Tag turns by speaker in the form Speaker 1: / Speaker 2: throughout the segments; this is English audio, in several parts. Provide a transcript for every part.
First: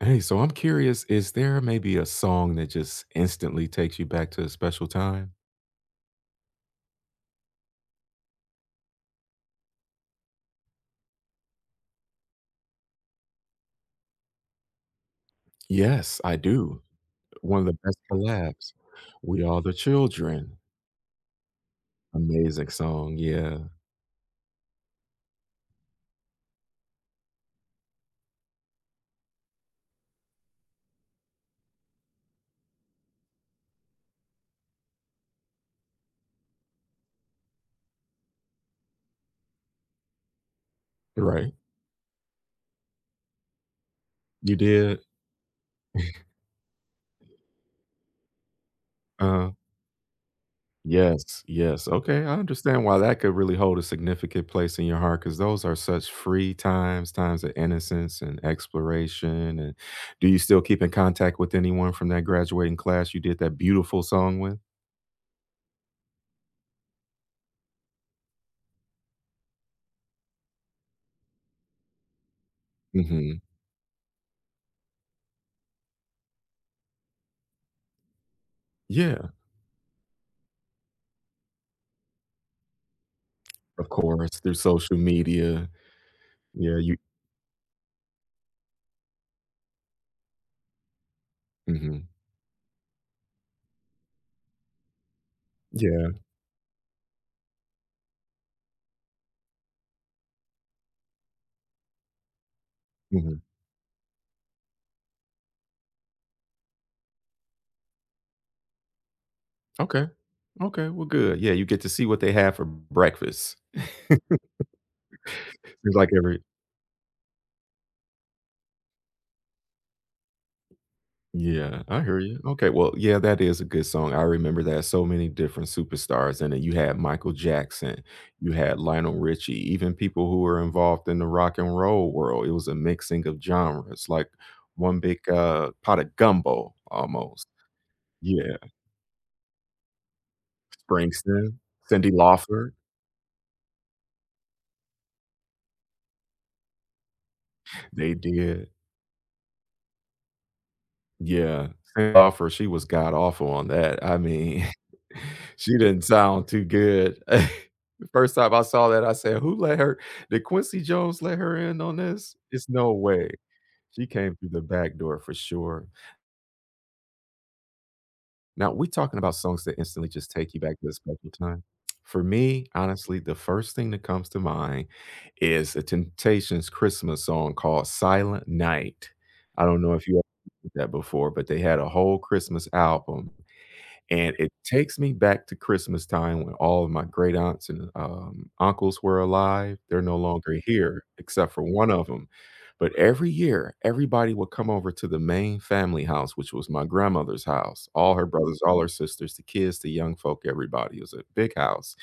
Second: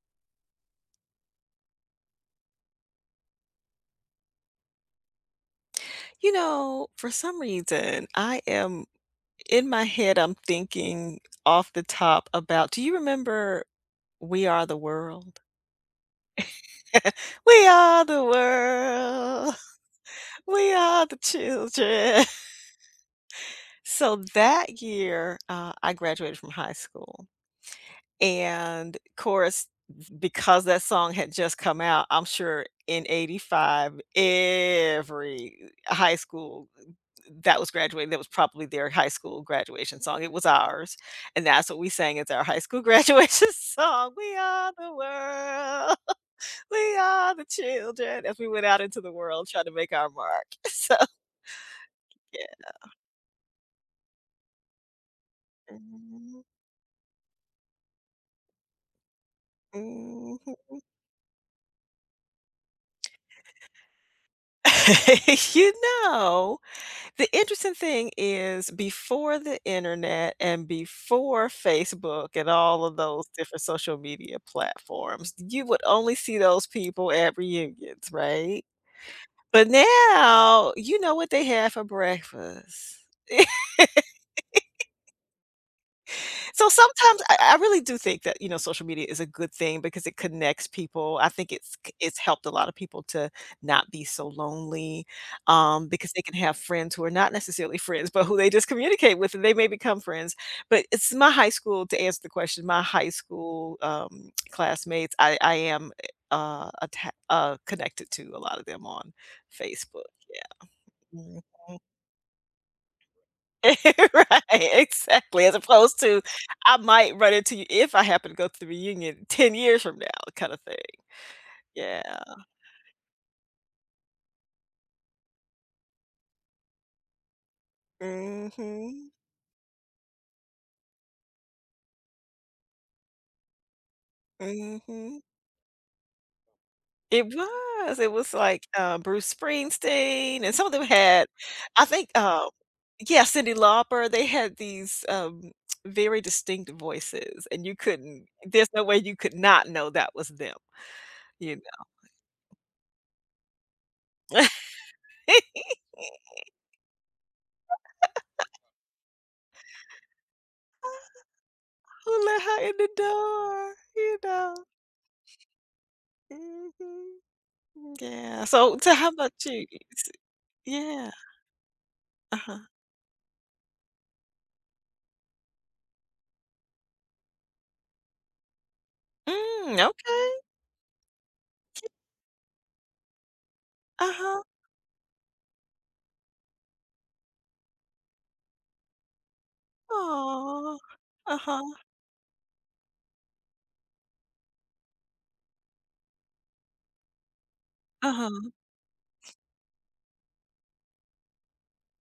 Speaker 1: Hey, so I'm curious, is there maybe a song that just instantly takes you back to a special time?
Speaker 2: You know, for some reason, I am in my head, I'm thinking off the top about do you remember We Are the World?
Speaker 1: Yes, I do. One of
Speaker 2: We
Speaker 1: the best
Speaker 2: are the
Speaker 1: collabs. We
Speaker 2: world.
Speaker 1: Are the Children.
Speaker 2: We are the children.
Speaker 1: Amazing song. Yeah.
Speaker 2: So that year, I graduated from high school. And, of course, because that song had just come out, I'm sure in '85, every high school that was graduating, that was probably their high school graduation song. It was ours, and
Speaker 1: Right.
Speaker 2: that's what we sang as our high school graduation song. "We
Speaker 1: You
Speaker 2: are the
Speaker 1: did?
Speaker 2: world, we are the children," as we went out into the world
Speaker 1: Uh,
Speaker 2: trying to make our mark. So,
Speaker 1: yes. Yes. Okay. I
Speaker 2: yeah.
Speaker 1: understand why that could really hold a significant place in your heart because those are such
Speaker 2: Mhm.
Speaker 1: free times, times of innocence and exploration. And do you still
Speaker 2: Mhm.
Speaker 1: keep in contact with anyone from that graduating class you did that beautiful song with?
Speaker 2: You know The interesting thing is before the internet and before Facebook and all of those
Speaker 1: Hmm.
Speaker 2: different social media platforms, you would only see those people at reunions, right?
Speaker 1: Yeah.
Speaker 2: But now, you know what they had for breakfast.
Speaker 1: Of course, through social media.
Speaker 2: So
Speaker 1: Yeah, you.
Speaker 2: sometimes I really do think that, social media is a good thing because it connects people. I think it's c
Speaker 1: Mhm.
Speaker 2: it's helped a lot of people to not be so lonely, because
Speaker 1: Yeah,
Speaker 2: they can have friends who are not necessarily friends, but who they just communicate with, and they may become friends. But it's my high school to answer the question, my high
Speaker 1: mhm.
Speaker 2: school, classmates, I am, eh, atta connected to a lot of them on
Speaker 1: Okay,
Speaker 2: Facebook. Yeah.
Speaker 1: okay, well, good. Yeah, you
Speaker 2: Mhm.
Speaker 1: get to see what they have for breakfast.
Speaker 2: Right, exactly, as
Speaker 1: It's
Speaker 2: opposed
Speaker 1: like
Speaker 2: to,
Speaker 1: every.
Speaker 2: I might run into you if I happen to go to the reunion 10 years from now kinda thing.
Speaker 1: Yeah,
Speaker 2: Yeah.
Speaker 1: I hear you. Okay, well, yeah, that is a good song. I remember that so many different superstars in it. You had Michael Jackson, you had
Speaker 2: Mhm.
Speaker 1: Lionel Richie, even people who were involved in the rock and roll world. It was a mixing of genres, like one
Speaker 2: Mhm.
Speaker 1: big, pot of gumbo
Speaker 2: It
Speaker 1: almost.
Speaker 2: was, it was
Speaker 1: Yeah.
Speaker 2: like, Bruce Springsteen, and some of them had
Speaker 1: Springsteen,
Speaker 2: I think,
Speaker 1: Cyndi Lauper,
Speaker 2: yeah, Cyndi Lauper, they had these, very distinct voices, and you
Speaker 1: they
Speaker 2: couldn't
Speaker 1: did.
Speaker 2: there's no way you could not know that was them, you
Speaker 1: Yeah,
Speaker 2: know?
Speaker 1: Send Off Her, she was god awful on that, I mean, she didn't sound too good. The first time I saw that, I said, "Who let her did Quincy Jones let her in on
Speaker 2: "Who
Speaker 1: this?
Speaker 2: let her
Speaker 1: It's
Speaker 2: in the
Speaker 1: no way."
Speaker 2: door?"
Speaker 1: She
Speaker 2: You
Speaker 1: came through
Speaker 2: know?
Speaker 1: the back door for sure.
Speaker 2: Mhm. Yeah,
Speaker 1: Now,
Speaker 2: so
Speaker 1: we
Speaker 2: so how
Speaker 1: talking
Speaker 2: about
Speaker 1: about songs
Speaker 2: you?
Speaker 1: that instantly just take you back to a
Speaker 2: Yeah,
Speaker 1: special time. For
Speaker 2: uh-huh.
Speaker 1: me, honestly, the first thing that comes to mind is The Temptations' Christmas song called "Silent Night." I don't
Speaker 2: Mm,
Speaker 1: know if you ever
Speaker 2: okay,
Speaker 1: heard that before, but they had a whole Christmas album. And
Speaker 2: uh-huh,
Speaker 1: it takes me back to Christmas time when all of my great aunts and, uncles were alive. They're no longer
Speaker 2: aw,
Speaker 1: here except for
Speaker 2: uh-huh,
Speaker 1: one of them. But every year, everybody would come over to the main family house, which was my grandmother's house. All her
Speaker 2: uh-huh,
Speaker 1: brothers, all her sisters, the kids, the young folk, everybody. It was a big house.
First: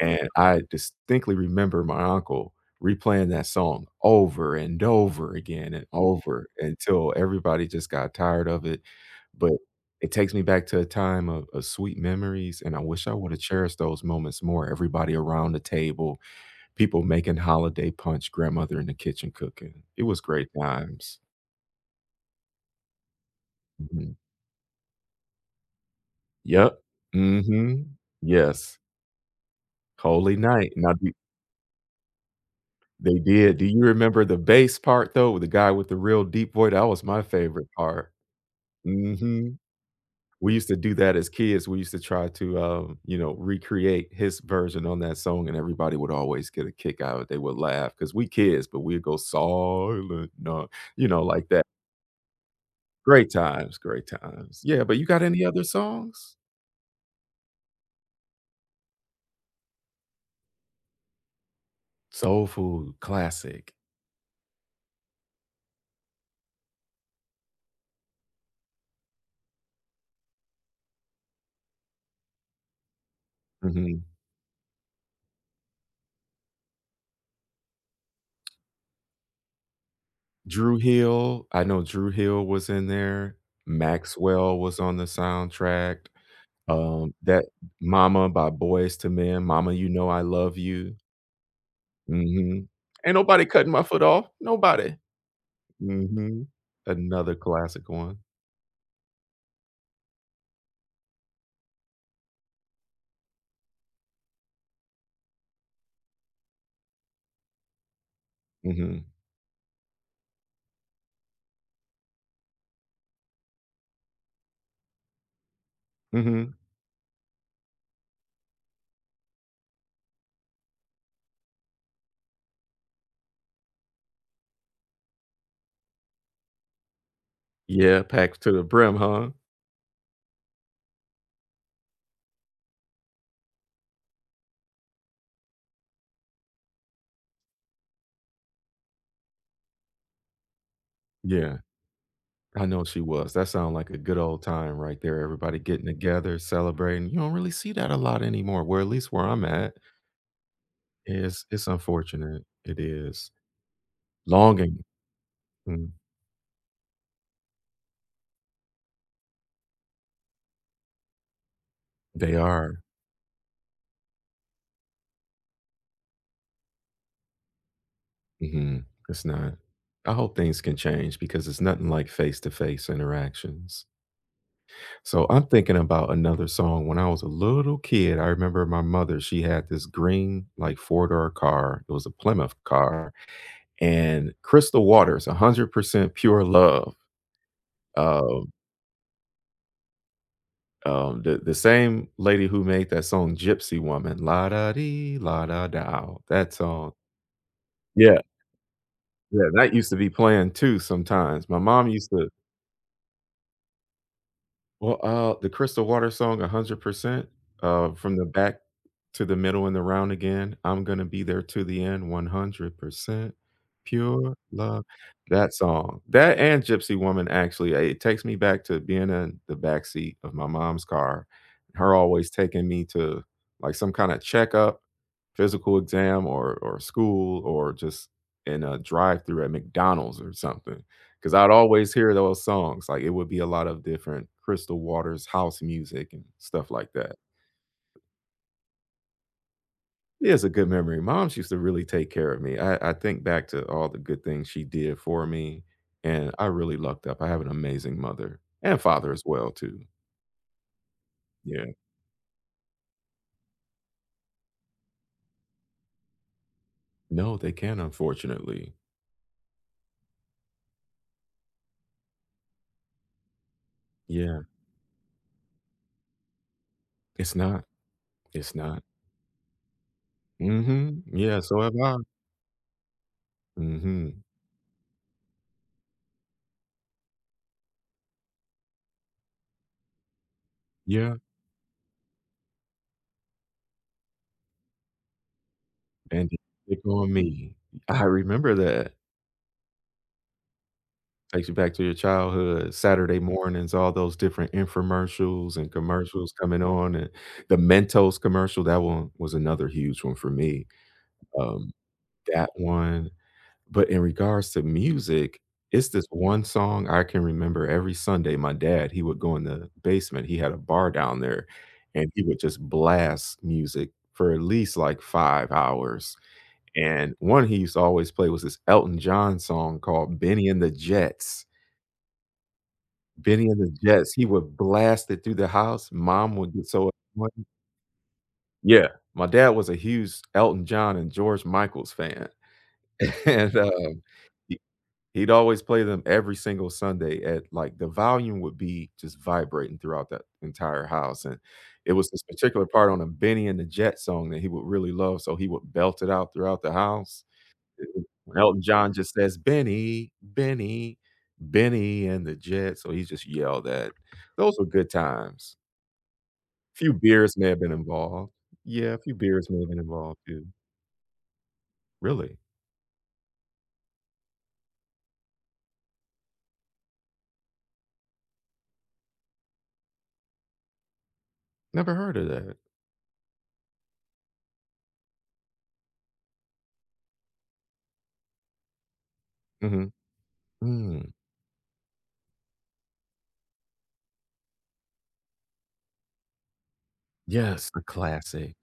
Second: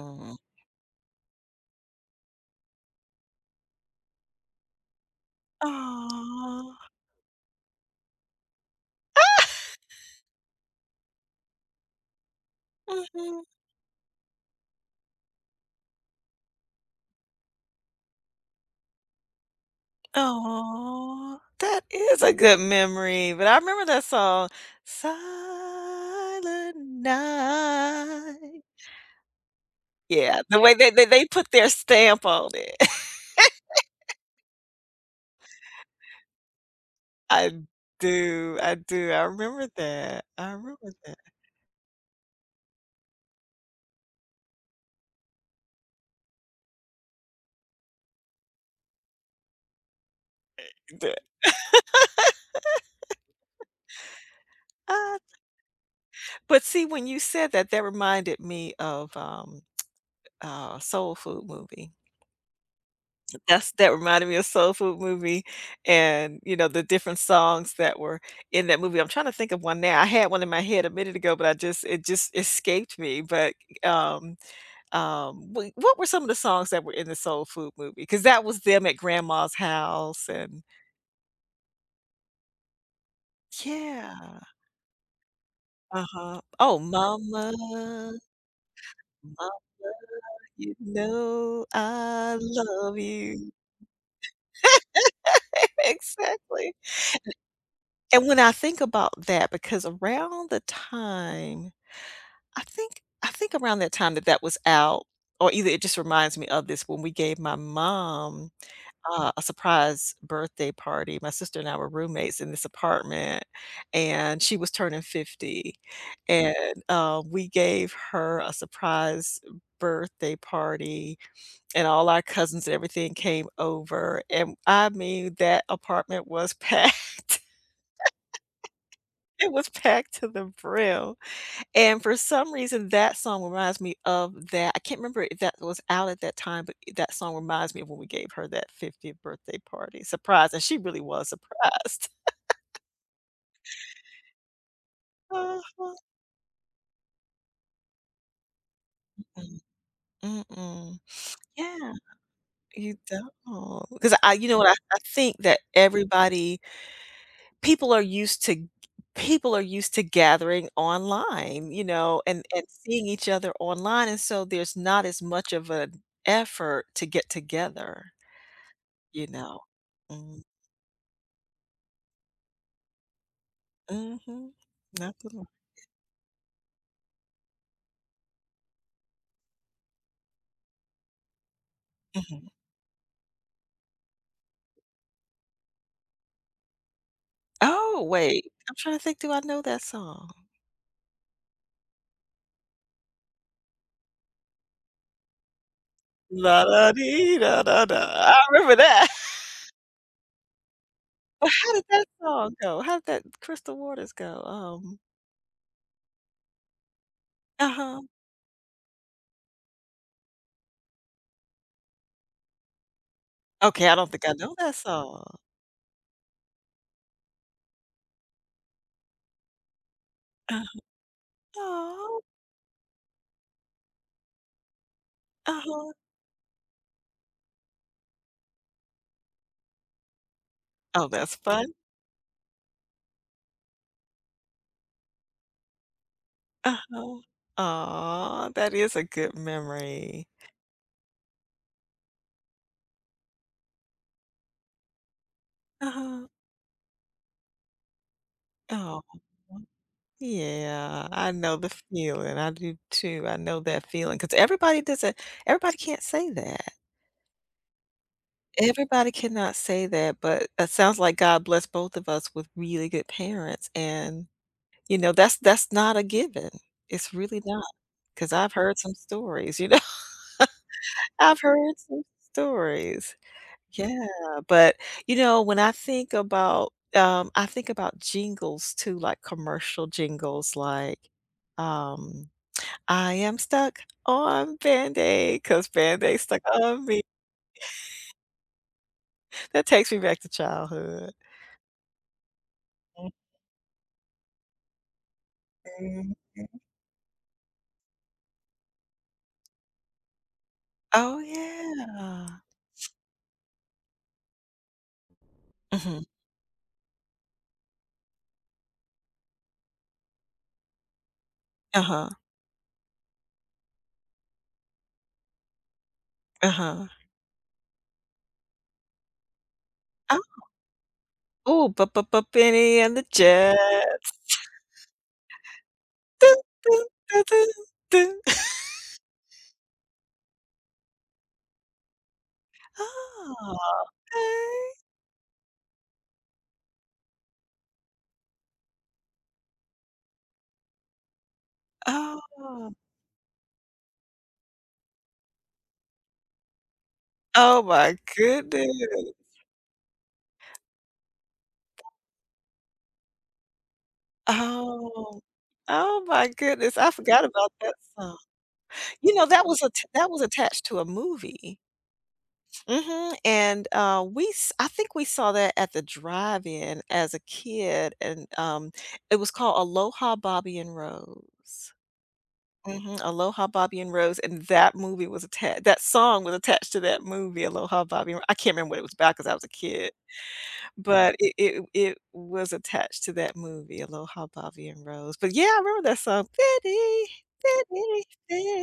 Speaker 1: And I distinctly remember my uncle replaying that song over and over again and over
Speaker 2: aw,
Speaker 1: until everybody just got tired of it, but it takes me back to a time of sweet memories, and I wish I would've
Speaker 2: mhm,
Speaker 1: cherished those moments more, everybody around the table, people making holiday punch, grandmother in the kitchen cooking. It was great times.
Speaker 2: aw. That is a good memory, but I remember that
Speaker 1: Mhm.
Speaker 2: song, "Silent
Speaker 1: Yep. Mhm.
Speaker 2: Night."
Speaker 1: Yes. Holy
Speaker 2: Yeah, the
Speaker 1: night.
Speaker 2: way they
Speaker 1: Now
Speaker 2: they
Speaker 1: do.
Speaker 2: they put their stamp on it.
Speaker 1: They did. Do you remember the bass part, though, with the guy with the real deep voice? That was my
Speaker 2: I
Speaker 1: favorite part.
Speaker 2: do, I do, I
Speaker 1: Mhm.
Speaker 2: remember that, I
Speaker 1: We used to
Speaker 2: remember
Speaker 1: do that
Speaker 2: that.
Speaker 1: as kids. We used to try to, recreate his version on that song, and everybody would always get a kick out of it. They would laugh because we kids, but we'd go "Silent night," like that. Great times, great times. Yeah, but you
Speaker 2: I.
Speaker 1: got any other songs?
Speaker 2: But see, when you said that, that reminded me of, soul food movie.
Speaker 1: Soul Food,
Speaker 2: That's
Speaker 1: classic.
Speaker 2: that reminded me of soul food movie and, the different songs that were in that movie. I'm trying to think of one now. I had one in my head a minute ago, but I just it just escaped me. But,
Speaker 1: Mhm.
Speaker 2: um, wh what were some of the songs that were in the soul food movie? Because that was them at grandma's house and
Speaker 1: Dru Hill, I know Drew Hill was in there.
Speaker 2: yeah.
Speaker 1: Maxwell was on the soundtrack.
Speaker 2: Uh-huh. Oh,
Speaker 1: That
Speaker 2: mama,
Speaker 1: "Mama" by boys to Men,
Speaker 2: mama,
Speaker 1: "Mama, You Know I Love
Speaker 2: you
Speaker 1: You."
Speaker 2: know I
Speaker 1: Mhm.
Speaker 2: love
Speaker 1: "Ain't Nobody
Speaker 2: you.
Speaker 1: Cutting My Foot Off." Nobody. Mhm.
Speaker 2: Exactly.
Speaker 1: Another classic one.
Speaker 2: And when I think about that, because around the time I think around that time that that was out, or either it just reminds me of this when we gave my mom,
Speaker 1: Mhm.
Speaker 2: a surprise birthday party. My sister and I were roommates in this apartment, and she was turning 50,
Speaker 1: Mhm.
Speaker 2: and, we gave her a surprise birthday party, and all our cousins and everything came over, and I mean, that apartment was packed.
Speaker 1: Yeah, packed to the brim, huh?
Speaker 2: It was packed to the brim, and for some reason, that song reminds me of that. I can't remember if that was out at that time, but that song reminds me of when we gave her that 50th birthday party surprise, and she really was
Speaker 1: Yeah.
Speaker 2: surprised.
Speaker 1: I know she was. That sounds like a good old time right there, everybody getting
Speaker 2: Uh-huh.
Speaker 1: together, celebrating. You don't really see that a lot anymore, where at least where I'm
Speaker 2: Mm,
Speaker 1: at.
Speaker 2: mm-mm.
Speaker 1: Is It's
Speaker 2: Yeah,
Speaker 1: unfortunate. It
Speaker 2: you
Speaker 1: is.
Speaker 2: don't, because I you know what? I
Speaker 1: Longing.
Speaker 2: I think that
Speaker 1: Mm.
Speaker 2: everybody people are used to people are used to gathering online,
Speaker 1: They
Speaker 2: and
Speaker 1: are.
Speaker 2: seeing each other online, and so there's not as much of an effort to get together,
Speaker 1: Mhm. It's
Speaker 2: you
Speaker 1: not.
Speaker 2: know.
Speaker 1: I hope
Speaker 2: Mm,
Speaker 1: things can change because it's nothing like face to face interactions.
Speaker 2: mhm. Not
Speaker 1: So
Speaker 2: too
Speaker 1: I'm
Speaker 2: long.
Speaker 1: thinking about another song. When I was a little kid, I remember my mother, she had this green, like four-door car. It was a
Speaker 2: Mhm.
Speaker 1: Plymouth car and Crystal Waters, 100% pure love.
Speaker 2: Oh, wait,
Speaker 1: Um,
Speaker 2: I'm trying to think, do I know that song?
Speaker 1: the same lady who made that song, Gypsy Woman, la da dee, la da dow. That
Speaker 2: La da
Speaker 1: song.
Speaker 2: dee da da da.
Speaker 1: Yeah.
Speaker 2: I remember that.
Speaker 1: Yeah. That used to be playing too sometimes.
Speaker 2: But
Speaker 1: My
Speaker 2: how did
Speaker 1: mom
Speaker 2: that
Speaker 1: used to.
Speaker 2: song go? How did that Crystal Waters go? Um,
Speaker 1: Well, the Crystal Water song, 100%,
Speaker 2: uh-huh.
Speaker 1: from the back to the middle and the round again. I'm gonna be there to the end, 100%,
Speaker 2: Okay, I don't think I
Speaker 1: pure
Speaker 2: know that
Speaker 1: love.
Speaker 2: song.
Speaker 1: That song, that and Gypsy Woman, actually, it takes me back to being in the backseat of my
Speaker 2: Uh-huh.
Speaker 1: mom's car, her always taking me to, like, some kinda checkup, physical
Speaker 2: Uh-huh.
Speaker 1: exam, or school, or just in a drive-through at McDonald's or something.
Speaker 2: Oh,
Speaker 1: 'Cause
Speaker 2: that's
Speaker 1: I'd
Speaker 2: fun.
Speaker 1: always hear those songs, like, it would be a lot of different Crystal Waters house music and stuff like that.
Speaker 2: Uh-huh. Aw, that is a good memory.
Speaker 1: Yeah, it's a good memory. Moms used to really take care of me. I think back to all the good things she did for me,
Speaker 2: Uh-huh.
Speaker 1: and I really lucked up. I have an amazing mother and
Speaker 2: Aw.
Speaker 1: father as well too.
Speaker 2: Yeah, I know
Speaker 1: Yeah.
Speaker 2: the feeling. I do too. I know that feeling because everybody doesn't everybody can't say that.
Speaker 1: No, they can't, unfortunately.
Speaker 2: Everybody cannot say that, but it sounds like God blessed both of us with really good parents, and,
Speaker 1: Yeah.
Speaker 2: that's not a given. It's
Speaker 1: It's
Speaker 2: really not
Speaker 1: not.
Speaker 2: because 'cause I've
Speaker 1: It's
Speaker 2: heard
Speaker 1: not.
Speaker 2: some stories, you know?
Speaker 1: Mhm. Yeah,
Speaker 2: I've
Speaker 1: so have
Speaker 2: heard
Speaker 1: I.
Speaker 2: some stories. Yeah,
Speaker 1: Mhm.
Speaker 2: but, when I think about jingles too, like commercial jingles, like,
Speaker 1: Yeah,
Speaker 2: um, "I am stuck on band aid because 'cause aid
Speaker 1: and
Speaker 2: stuck
Speaker 1: they
Speaker 2: on
Speaker 1: pick
Speaker 2: me."
Speaker 1: on me. I remember that.
Speaker 2: That takes me back to childhood.
Speaker 1: Takes you back to your childhood, Saturday mornings, all those different infomercials and
Speaker 2: Mhm.
Speaker 1: commercials coming on, and the Mentos commercial, that one was another huge one for me.
Speaker 2: Oh,
Speaker 1: Um,
Speaker 2: yeah.
Speaker 1: that one but in regards to music, it's this
Speaker 2: Mhm.
Speaker 1: one song I can remember every Sunday, my dad, he would go in the basement, he had a bar down there,
Speaker 2: Uh-huh,
Speaker 1: and he would just blast music for at least, like, 5 hours,
Speaker 2: uh-huh.
Speaker 1: and one he used to always play was this Elton John song called
Speaker 2: Oh,
Speaker 1: Benny and the Jets.
Speaker 2: ooh, "Bu bu bu Benny and the
Speaker 1: Benny and the Jets, he
Speaker 2: Jets."
Speaker 1: would blast it through the house, mom
Speaker 2: Dun,
Speaker 1: would get
Speaker 2: dun,
Speaker 1: so
Speaker 2: dun,
Speaker 1: annoyed.
Speaker 2: dun, dun.
Speaker 1: Yeah, my dad was a huge Elton John and George Michael's fan, and,
Speaker 2: Oh,
Speaker 1: he
Speaker 2: okay.
Speaker 1: he'd always play them every single Sunday at like, the volume would be just vibrating throughout that entire house, and it was this particular
Speaker 2: Oh.
Speaker 1: part on a Benny and the Jets song that he would really love, so he would belt it out throughout the house
Speaker 2: Oh my
Speaker 1: too. Elton
Speaker 2: goodness.
Speaker 1: John just says, "Benny, Benny, Benny and the Jets," so he just yelled that. Those were good
Speaker 2: Oh.
Speaker 1: times.
Speaker 2: Oh my goodness, I
Speaker 1: Few
Speaker 2: forgot
Speaker 1: beers may
Speaker 2: about
Speaker 1: have been
Speaker 2: that song.
Speaker 1: involved. Yeah, a
Speaker 2: You
Speaker 1: few
Speaker 2: know, that
Speaker 1: beers
Speaker 2: was
Speaker 1: may have
Speaker 2: a
Speaker 1: been
Speaker 2: that
Speaker 1: involved
Speaker 2: was
Speaker 1: too.
Speaker 2: attached to a movie.
Speaker 1: Really?
Speaker 2: Mhm, and, we s I think we saw that at the drive-in as a kid, and, it was called Aloha Bobby and Rose.
Speaker 1: Never heard of that.
Speaker 2: Mhm, Aloha Bobby and Rose, and that movie was attached. That song was attached to that movie. Aloha Bobby and Ro I can't remember what it was about 'cause I was a
Speaker 1: Mhm.
Speaker 2: kid.
Speaker 1: Mm.
Speaker 2: But it was attached to that movie, Aloha, Bobby and Rose. But, yeah, I remember that song, "Betty,
Speaker 1: Yes, the
Speaker 2: Betty,
Speaker 1: classic,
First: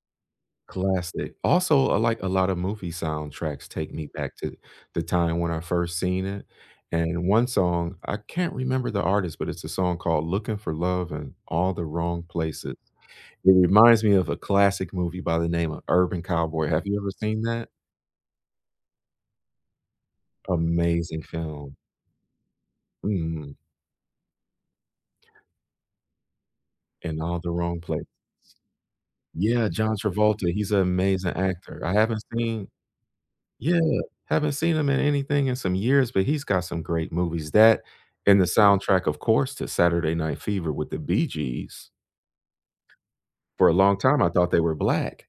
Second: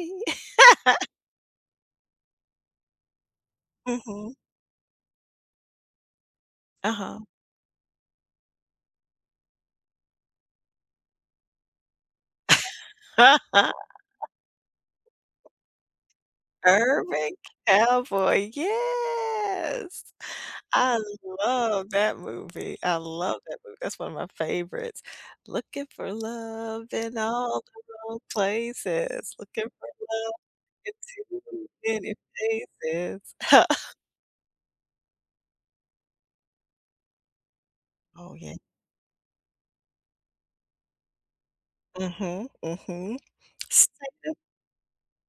Speaker 2: Betty."
Speaker 1: classic. Also, I like a lot of movie soundtracks take me
Speaker 2: Mhm.
Speaker 1: back to the time when I first seen it,
Speaker 2: Uh-huh.
Speaker 1: and one song, I can't remember the artist, but it's a song called Looking for Love in All the Wrong Places. It reminds me of a classic movie by the name of Urban Cowboy. Have you ever
Speaker 2: Urban
Speaker 1: seen that?
Speaker 2: Cowboy, yes. I
Speaker 1: Amazing film.
Speaker 2: love that movie. I love
Speaker 1: Mm,
Speaker 2: that movie. That's one of my favorites. Looking for love in
Speaker 1: In All the
Speaker 2: all
Speaker 1: Wrong
Speaker 2: the
Speaker 1: Place.
Speaker 2: wrong places,
Speaker 1: Yeah,
Speaker 2: looking for
Speaker 1: John
Speaker 2: love
Speaker 1: Travolta, he's an
Speaker 2: in
Speaker 1: amazing
Speaker 2: too
Speaker 1: actor. I
Speaker 2: many
Speaker 1: haven't seen.
Speaker 2: places.
Speaker 1: Yeah, haven't seen him in anything in some years, but he's got some great movies. That
Speaker 2: Oh,
Speaker 1: and the
Speaker 2: yeah.
Speaker 1: soundtrack, of course, to Saturday Night Fever with the Bee Gees.
Speaker 2: Mhm, mhm.
Speaker 1: For a long time, I
Speaker 2: Sega?
Speaker 1: thought they were black.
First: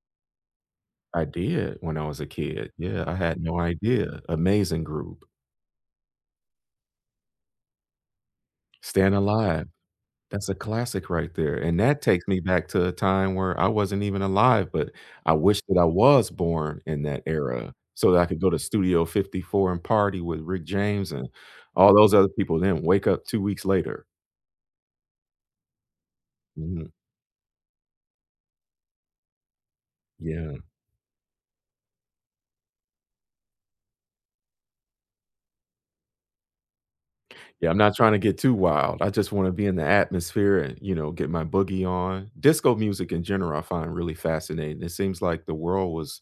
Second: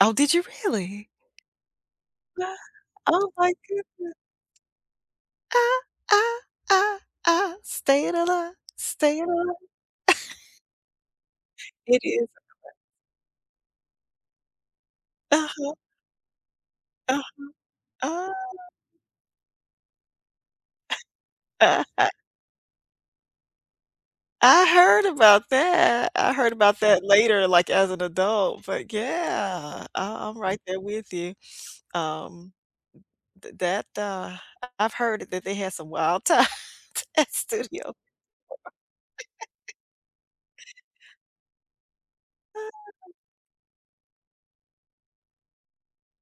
Speaker 2: Oh, did you really?
Speaker 1: I did when I was a
Speaker 2: Ah,
Speaker 1: kid. Yeah, I
Speaker 2: oh
Speaker 1: had
Speaker 2: my
Speaker 1: no
Speaker 2: goodness.
Speaker 1: idea. Amazing group.
Speaker 2: Ah, ah, ah, ah, staying alive,
Speaker 1: Stand
Speaker 2: staying
Speaker 1: Alive.
Speaker 2: alive.
Speaker 1: That's a classic right there, and
Speaker 2: It
Speaker 1: that takes
Speaker 2: is.
Speaker 1: me back to a time where I wasn't even alive, but I wish
Speaker 2: Uh-huh,
Speaker 1: that I was born in
Speaker 2: uh,
Speaker 1: that era so that I
Speaker 2: uh,
Speaker 1: could go to Studio 54 and party with Rick James and all
Speaker 2: uh-huh.
Speaker 1: those other people, then wake up 2 weeks later.
Speaker 2: I heard about that. I heard about
Speaker 1: Mhm,
Speaker 2: that later, like, as an adult, but yeah, I'm
Speaker 1: yeah.
Speaker 2: right there with you. Um, th that, uh I've heard that they had some wild times at
Speaker 1: Yeah, I'm not
Speaker 2: studio.
Speaker 1: trying to get too wild. I just wanna be in the atmosphere and, get my boogie on. Disco music in general, I find really fascinating. It seems like the world was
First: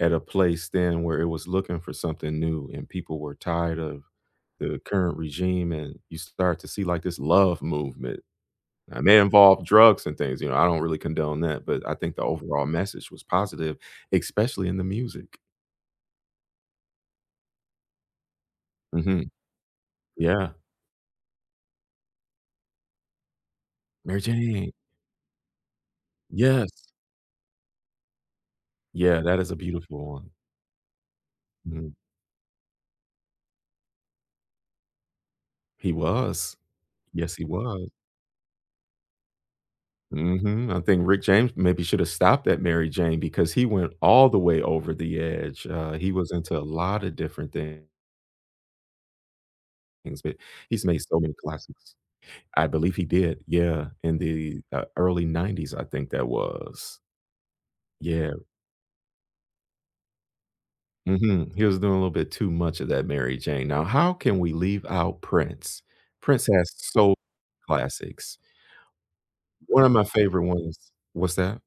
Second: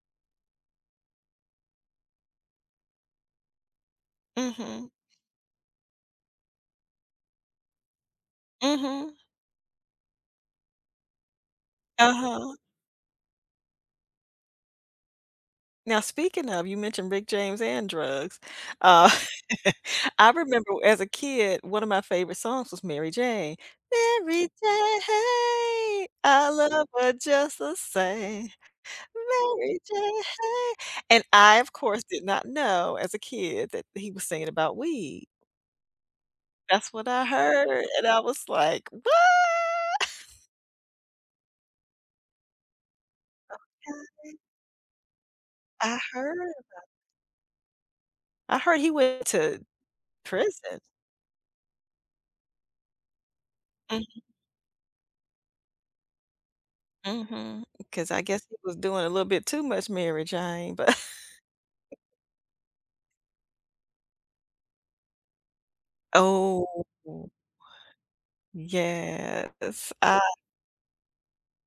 Speaker 1: at a place then where it was looking for something new and people were tired of the
Speaker 2: Mhm,
Speaker 1: current regime, and you start to see, like, this love movement, and
Speaker 2: mhm.
Speaker 1: they involve drugs and things, I don't really condone that, but I think the
Speaker 2: Uh-huh.
Speaker 1: overall message was positive, especially in the music.
Speaker 2: Now, speaking of, you mentioned Rick James and drugs. Uh,
Speaker 1: Mhm.
Speaker 2: I
Speaker 1: Yeah.
Speaker 2: remember as a kid, one of my favorite songs was Mary Jane.
Speaker 1: Mary
Speaker 2: Mary
Speaker 1: Jane.
Speaker 2: Jane, I
Speaker 1: Yes.
Speaker 2: love her just the same.
Speaker 1: Yeah, that is a
Speaker 2: Mary
Speaker 1: beautiful
Speaker 2: Jane.
Speaker 1: one.
Speaker 2: And I, of
Speaker 1: Mhm.
Speaker 2: course, did not know as a kid that he was singing about weed.
Speaker 1: He was.
Speaker 2: That's what I
Speaker 1: Yes, he
Speaker 2: heard,
Speaker 1: was.
Speaker 2: and I was like, "What?"
Speaker 1: Mhm. I think Rick James maybe should have stopped at Mary Jane because he went all the way over the edge,
Speaker 2: I
Speaker 1: he was
Speaker 2: heard
Speaker 1: into a lot of different things,
Speaker 2: I heard he went to
Speaker 1: but
Speaker 2: prison.
Speaker 1: he's made so many classics. I believe he did, yeah, in the, early '90s, I think that was.
Speaker 2: Mm-hmm. Because I
Speaker 1: Yeah,
Speaker 2: guess he was doing a little bit too much Mary Jane, but
Speaker 1: mhm, he was doing a little bit too much of that Mary Jane. Now how can we leave out Prince? Prince has
Speaker 2: Oh,
Speaker 1: so classics. One of
Speaker 2: yes.
Speaker 1: my favorite ones. What's that?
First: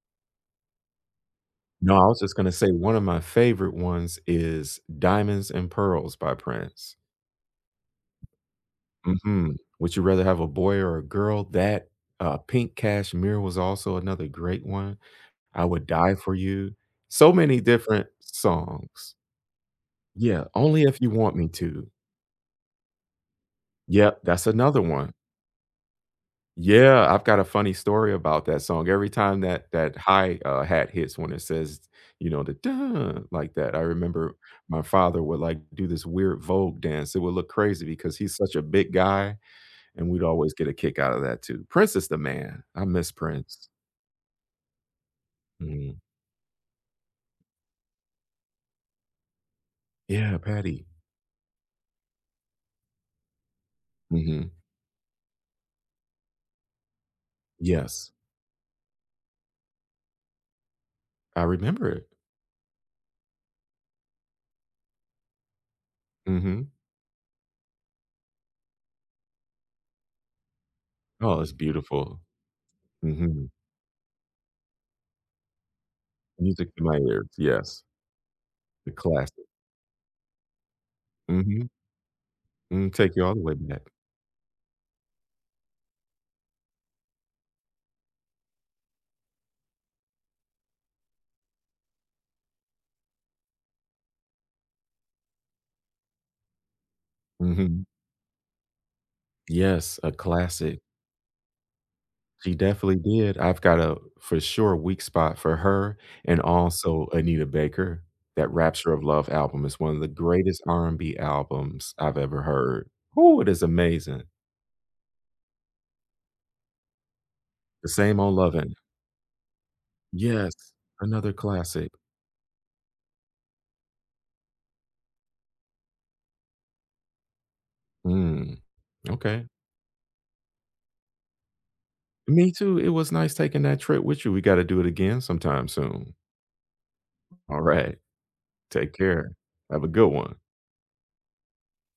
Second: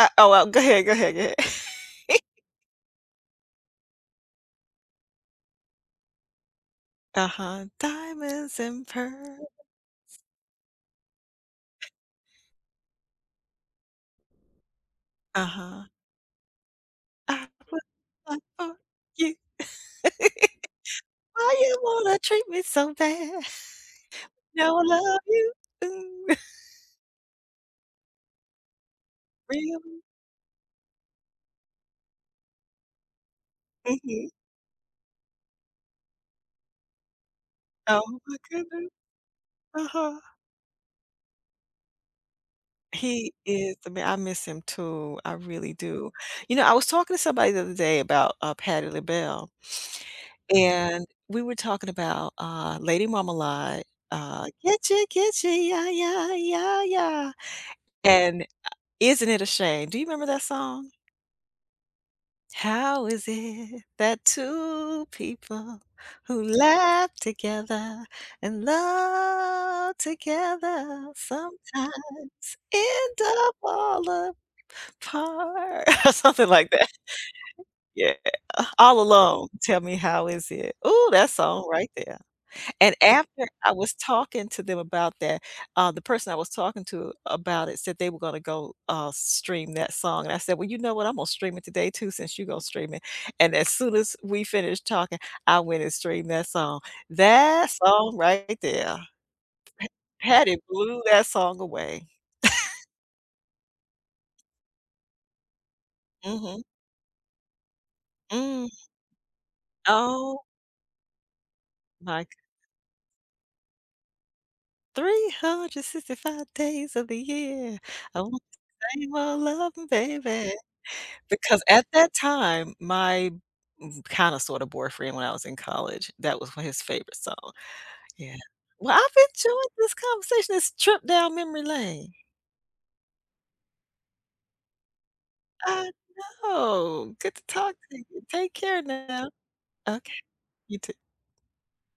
Speaker 2: I Oh, well, go ahead, go ahead, go ahead.
Speaker 1: No, I was just gonna say one of my favorite ones is Diamonds and Pearls by Prince.
Speaker 2: Uh-huh. Diamonds and pearls.
Speaker 1: Mhm. Would You Rather Have a Boy or a Girl? That, Pink Cashmere was also another great one. I
Speaker 2: Uh-huh.
Speaker 1: Would Die for You, so
Speaker 2: I
Speaker 1: many
Speaker 2: would
Speaker 1: different
Speaker 2: die for
Speaker 1: songs.
Speaker 2: you.
Speaker 1: Yeah, Only If You Want Me
Speaker 2: Why you
Speaker 1: To.
Speaker 2: wanna treat me so bad?
Speaker 1: Yep, that's
Speaker 2: No,
Speaker 1: another
Speaker 2: I
Speaker 1: one.
Speaker 2: love you. Ooh,
Speaker 1: Yeah, I've got a funny story about that song. Every time that
Speaker 2: real
Speaker 1: that high, hat hits when it says, the "dun" like that, I
Speaker 2: Mhm.
Speaker 1: remember my father would, like, do this weird Vogue dance. It would look crazy because
Speaker 2: Oh
Speaker 1: he's
Speaker 2: my
Speaker 1: such a
Speaker 2: goodness.
Speaker 1: big guy, and
Speaker 2: Uh-huh.
Speaker 1: we'd always get a kick out of that too. Prince is the man. I miss
Speaker 2: He
Speaker 1: Prince.
Speaker 2: is the man. I miss him too. I really
Speaker 1: Mhm.
Speaker 2: do. You know, I was talking to somebody the other day about, Patti LaBelle.
Speaker 1: Yeah, Patty.
Speaker 2: And we were talking about, Lady Marmalade,
Speaker 1: Mhm.
Speaker 2: "Getcha, getcha, yeah, yeah, yeah, yeah."
Speaker 1: Yes,
Speaker 2: And "Isn't it a shame?" Do you remember that song?
Speaker 1: I remember it.
Speaker 2: "How is it that two people who
Speaker 1: Mhm.
Speaker 2: laugh together and love together
Speaker 1: Oh, it's beautiful.
Speaker 2: sometimes end
Speaker 1: Mhm.
Speaker 2: up all apart?" Or something like
Speaker 1: Music to
Speaker 2: that.
Speaker 1: my ears, yes.
Speaker 2: Yeah.
Speaker 1: The
Speaker 2: "All
Speaker 1: classic.
Speaker 2: alone, tell me how is it?" Ooh, that
Speaker 1: Mhm.
Speaker 2: song right there.
Speaker 1: Mm,
Speaker 2: And
Speaker 1: take you all the
Speaker 2: after
Speaker 1: way
Speaker 2: I
Speaker 1: back.
Speaker 2: was talking to them about that, the person I was talking to about it said they were gonna go, stream that song, and I said, "Well, you know what, I'm gonna stream it today too since you go to stream it." And as soon as we finished talking, I went and streamed that song. That
Speaker 1: Mhm.
Speaker 2: song right there,
Speaker 1: Yes, a
Speaker 2: Patty
Speaker 1: classic.
Speaker 2: blew that song away.
Speaker 1: She definitely did. I've got a, for sure, weak spot for her and
Speaker 2: Mhm.
Speaker 1: also Anita Baker. That
Speaker 2: Mm.
Speaker 1: Rapture of Love album is one of the
Speaker 2: Oh
Speaker 1: greatest R&B albums I've
Speaker 2: my g
Speaker 1: ever heard. Oh, it is amazing.
Speaker 2: 365 days of the year,
Speaker 1: The Same
Speaker 2: I
Speaker 1: Old
Speaker 2: wanna
Speaker 1: Lovin'.
Speaker 2: thank my loving baby.
Speaker 1: Yes, another
Speaker 2: Because at
Speaker 1: classic.
Speaker 2: that time, my kind of sorta boyfriend when I was in college, that was his favorite song. Yeah.
Speaker 1: Mm,
Speaker 2: Well, I've
Speaker 1: okay.
Speaker 2: enjoyed this conversation, this trip down memory lane.
Speaker 1: Me too, it was nice taking that trip with you. We gotta do it again sometime
Speaker 2: I
Speaker 1: soon.
Speaker 2: know. Good to talk to
Speaker 1: Alright.
Speaker 2: you. Take care
Speaker 1: Take
Speaker 2: now.
Speaker 1: care. Have a good
Speaker 2: Okay.
Speaker 1: one.
Speaker 2: You too.